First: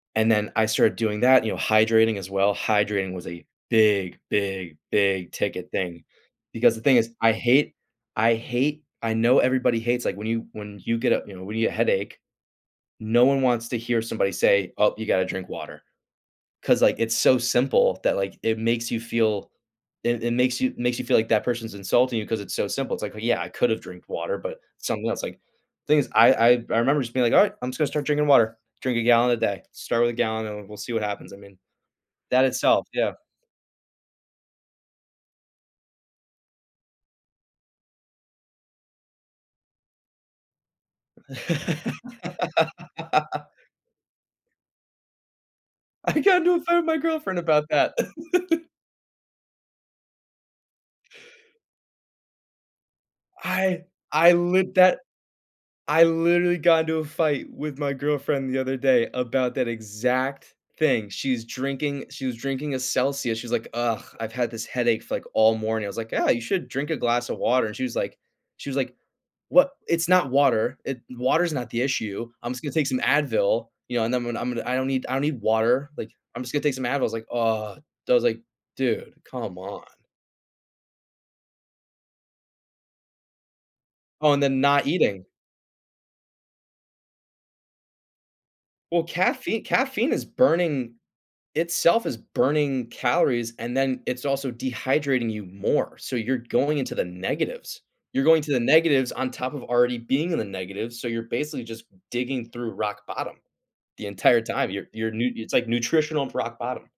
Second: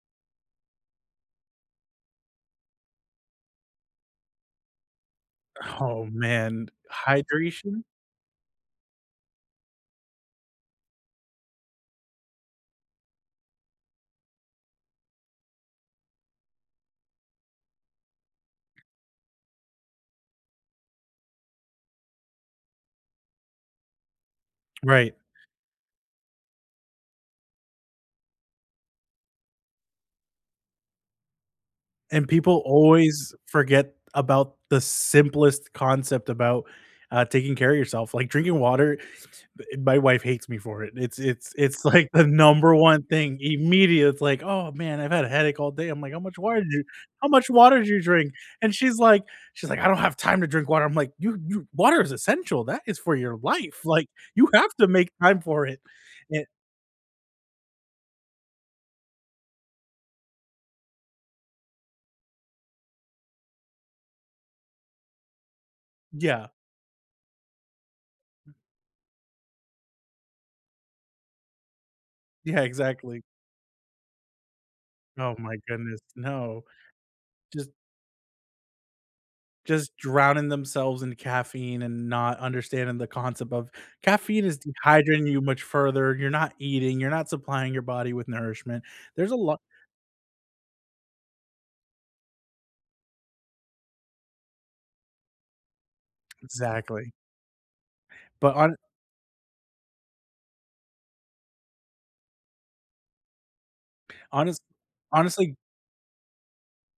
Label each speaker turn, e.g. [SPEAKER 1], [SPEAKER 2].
[SPEAKER 1] And then I started doing that, you know, hydrating as well. Hydrating was a big, big, big ticket thing,
[SPEAKER 2] Oh, man.
[SPEAKER 1] because the thing is, I hate
[SPEAKER 2] Hydration?
[SPEAKER 1] I hate I know everybody hates like when you when you get up, you know, when you get a headache, no one wants to hear somebody say, "Oh, you gotta drink water," 'cause like, it's so simple that, like, it makes you feel it it makes you makes you feel like that person's insulting you 'cause it's so simple. It's like, "Yeah, I could have drinked water," but something
[SPEAKER 2] Right.
[SPEAKER 1] else like, things I I I remember just being like, "Alright. I'm just gonna start drinking water. Drink a gallon a day. Start with a gallon, and we'll see what happens." I mean,
[SPEAKER 2] And
[SPEAKER 1] that
[SPEAKER 2] people
[SPEAKER 1] itself. Yeah.
[SPEAKER 2] always forget about the simplest concept about, uh, taking care of yourself. Like drinking water. My wife hates me for it. It's it's it's like the number one thing immediate. It's like, "Oh man, I've had a headache all day." I'm like,
[SPEAKER 1] I
[SPEAKER 2] "How much
[SPEAKER 1] got into
[SPEAKER 2] water
[SPEAKER 1] a
[SPEAKER 2] did
[SPEAKER 1] fight
[SPEAKER 2] you
[SPEAKER 1] with my
[SPEAKER 2] how
[SPEAKER 1] girlfriend
[SPEAKER 2] much
[SPEAKER 1] about
[SPEAKER 2] water did
[SPEAKER 1] that.
[SPEAKER 2] you drink?" And she's like she's like, "I don't have time to drink water." I'm like, "You you water is essential. That is for your life.
[SPEAKER 1] I
[SPEAKER 2] Like
[SPEAKER 1] I
[SPEAKER 2] you have
[SPEAKER 1] lit
[SPEAKER 2] to
[SPEAKER 1] that
[SPEAKER 2] make time for it."
[SPEAKER 1] I
[SPEAKER 2] A
[SPEAKER 1] literally got into a fight with my girlfriend the other day about that exact thing. She's drinking she was drinking a Celsius. She's like, "Ugh, I've had this headache f like, all morning." I was like, "Yeah. You
[SPEAKER 2] Yeah.
[SPEAKER 1] should drink a glass of water." And she was like she was like, "Wha? It's not water. It water is not the issue. I'm
[SPEAKER 2] Yeah,
[SPEAKER 1] just gonna take some
[SPEAKER 2] exactly.
[SPEAKER 1] Advil." You know? And then "I'm I'm I don't need I don't
[SPEAKER 2] Oh
[SPEAKER 1] need
[SPEAKER 2] my
[SPEAKER 1] water.
[SPEAKER 2] goodness.
[SPEAKER 1] Like, I'm just gonna
[SPEAKER 2] No.
[SPEAKER 1] take some Advil." I was like,
[SPEAKER 2] Just
[SPEAKER 1] "Uh." that was like, "Dude, come on."
[SPEAKER 2] just drowning themselves in caffeine and not understanding the concept of
[SPEAKER 1] Oh, and
[SPEAKER 2] "Caffeine is
[SPEAKER 1] then not eating.
[SPEAKER 2] dehydrating you much further. You're not eating, you're not supplying your body with nourishment."
[SPEAKER 1] Well,
[SPEAKER 2] There's a lot
[SPEAKER 1] caffei caffeine is burning itself is burning calories, and then it's also dehydrating you more. So you're going into the
[SPEAKER 2] Exactly.
[SPEAKER 1] negatives. You're going to
[SPEAKER 2] But
[SPEAKER 1] the
[SPEAKER 2] hone
[SPEAKER 1] negatives on top of already being in the negative, so you're basically just digging through rock bottom the entire
[SPEAKER 2] honest
[SPEAKER 1] time. You're you're new it's
[SPEAKER 2] honestly
[SPEAKER 1] like nutritional for rock bottom.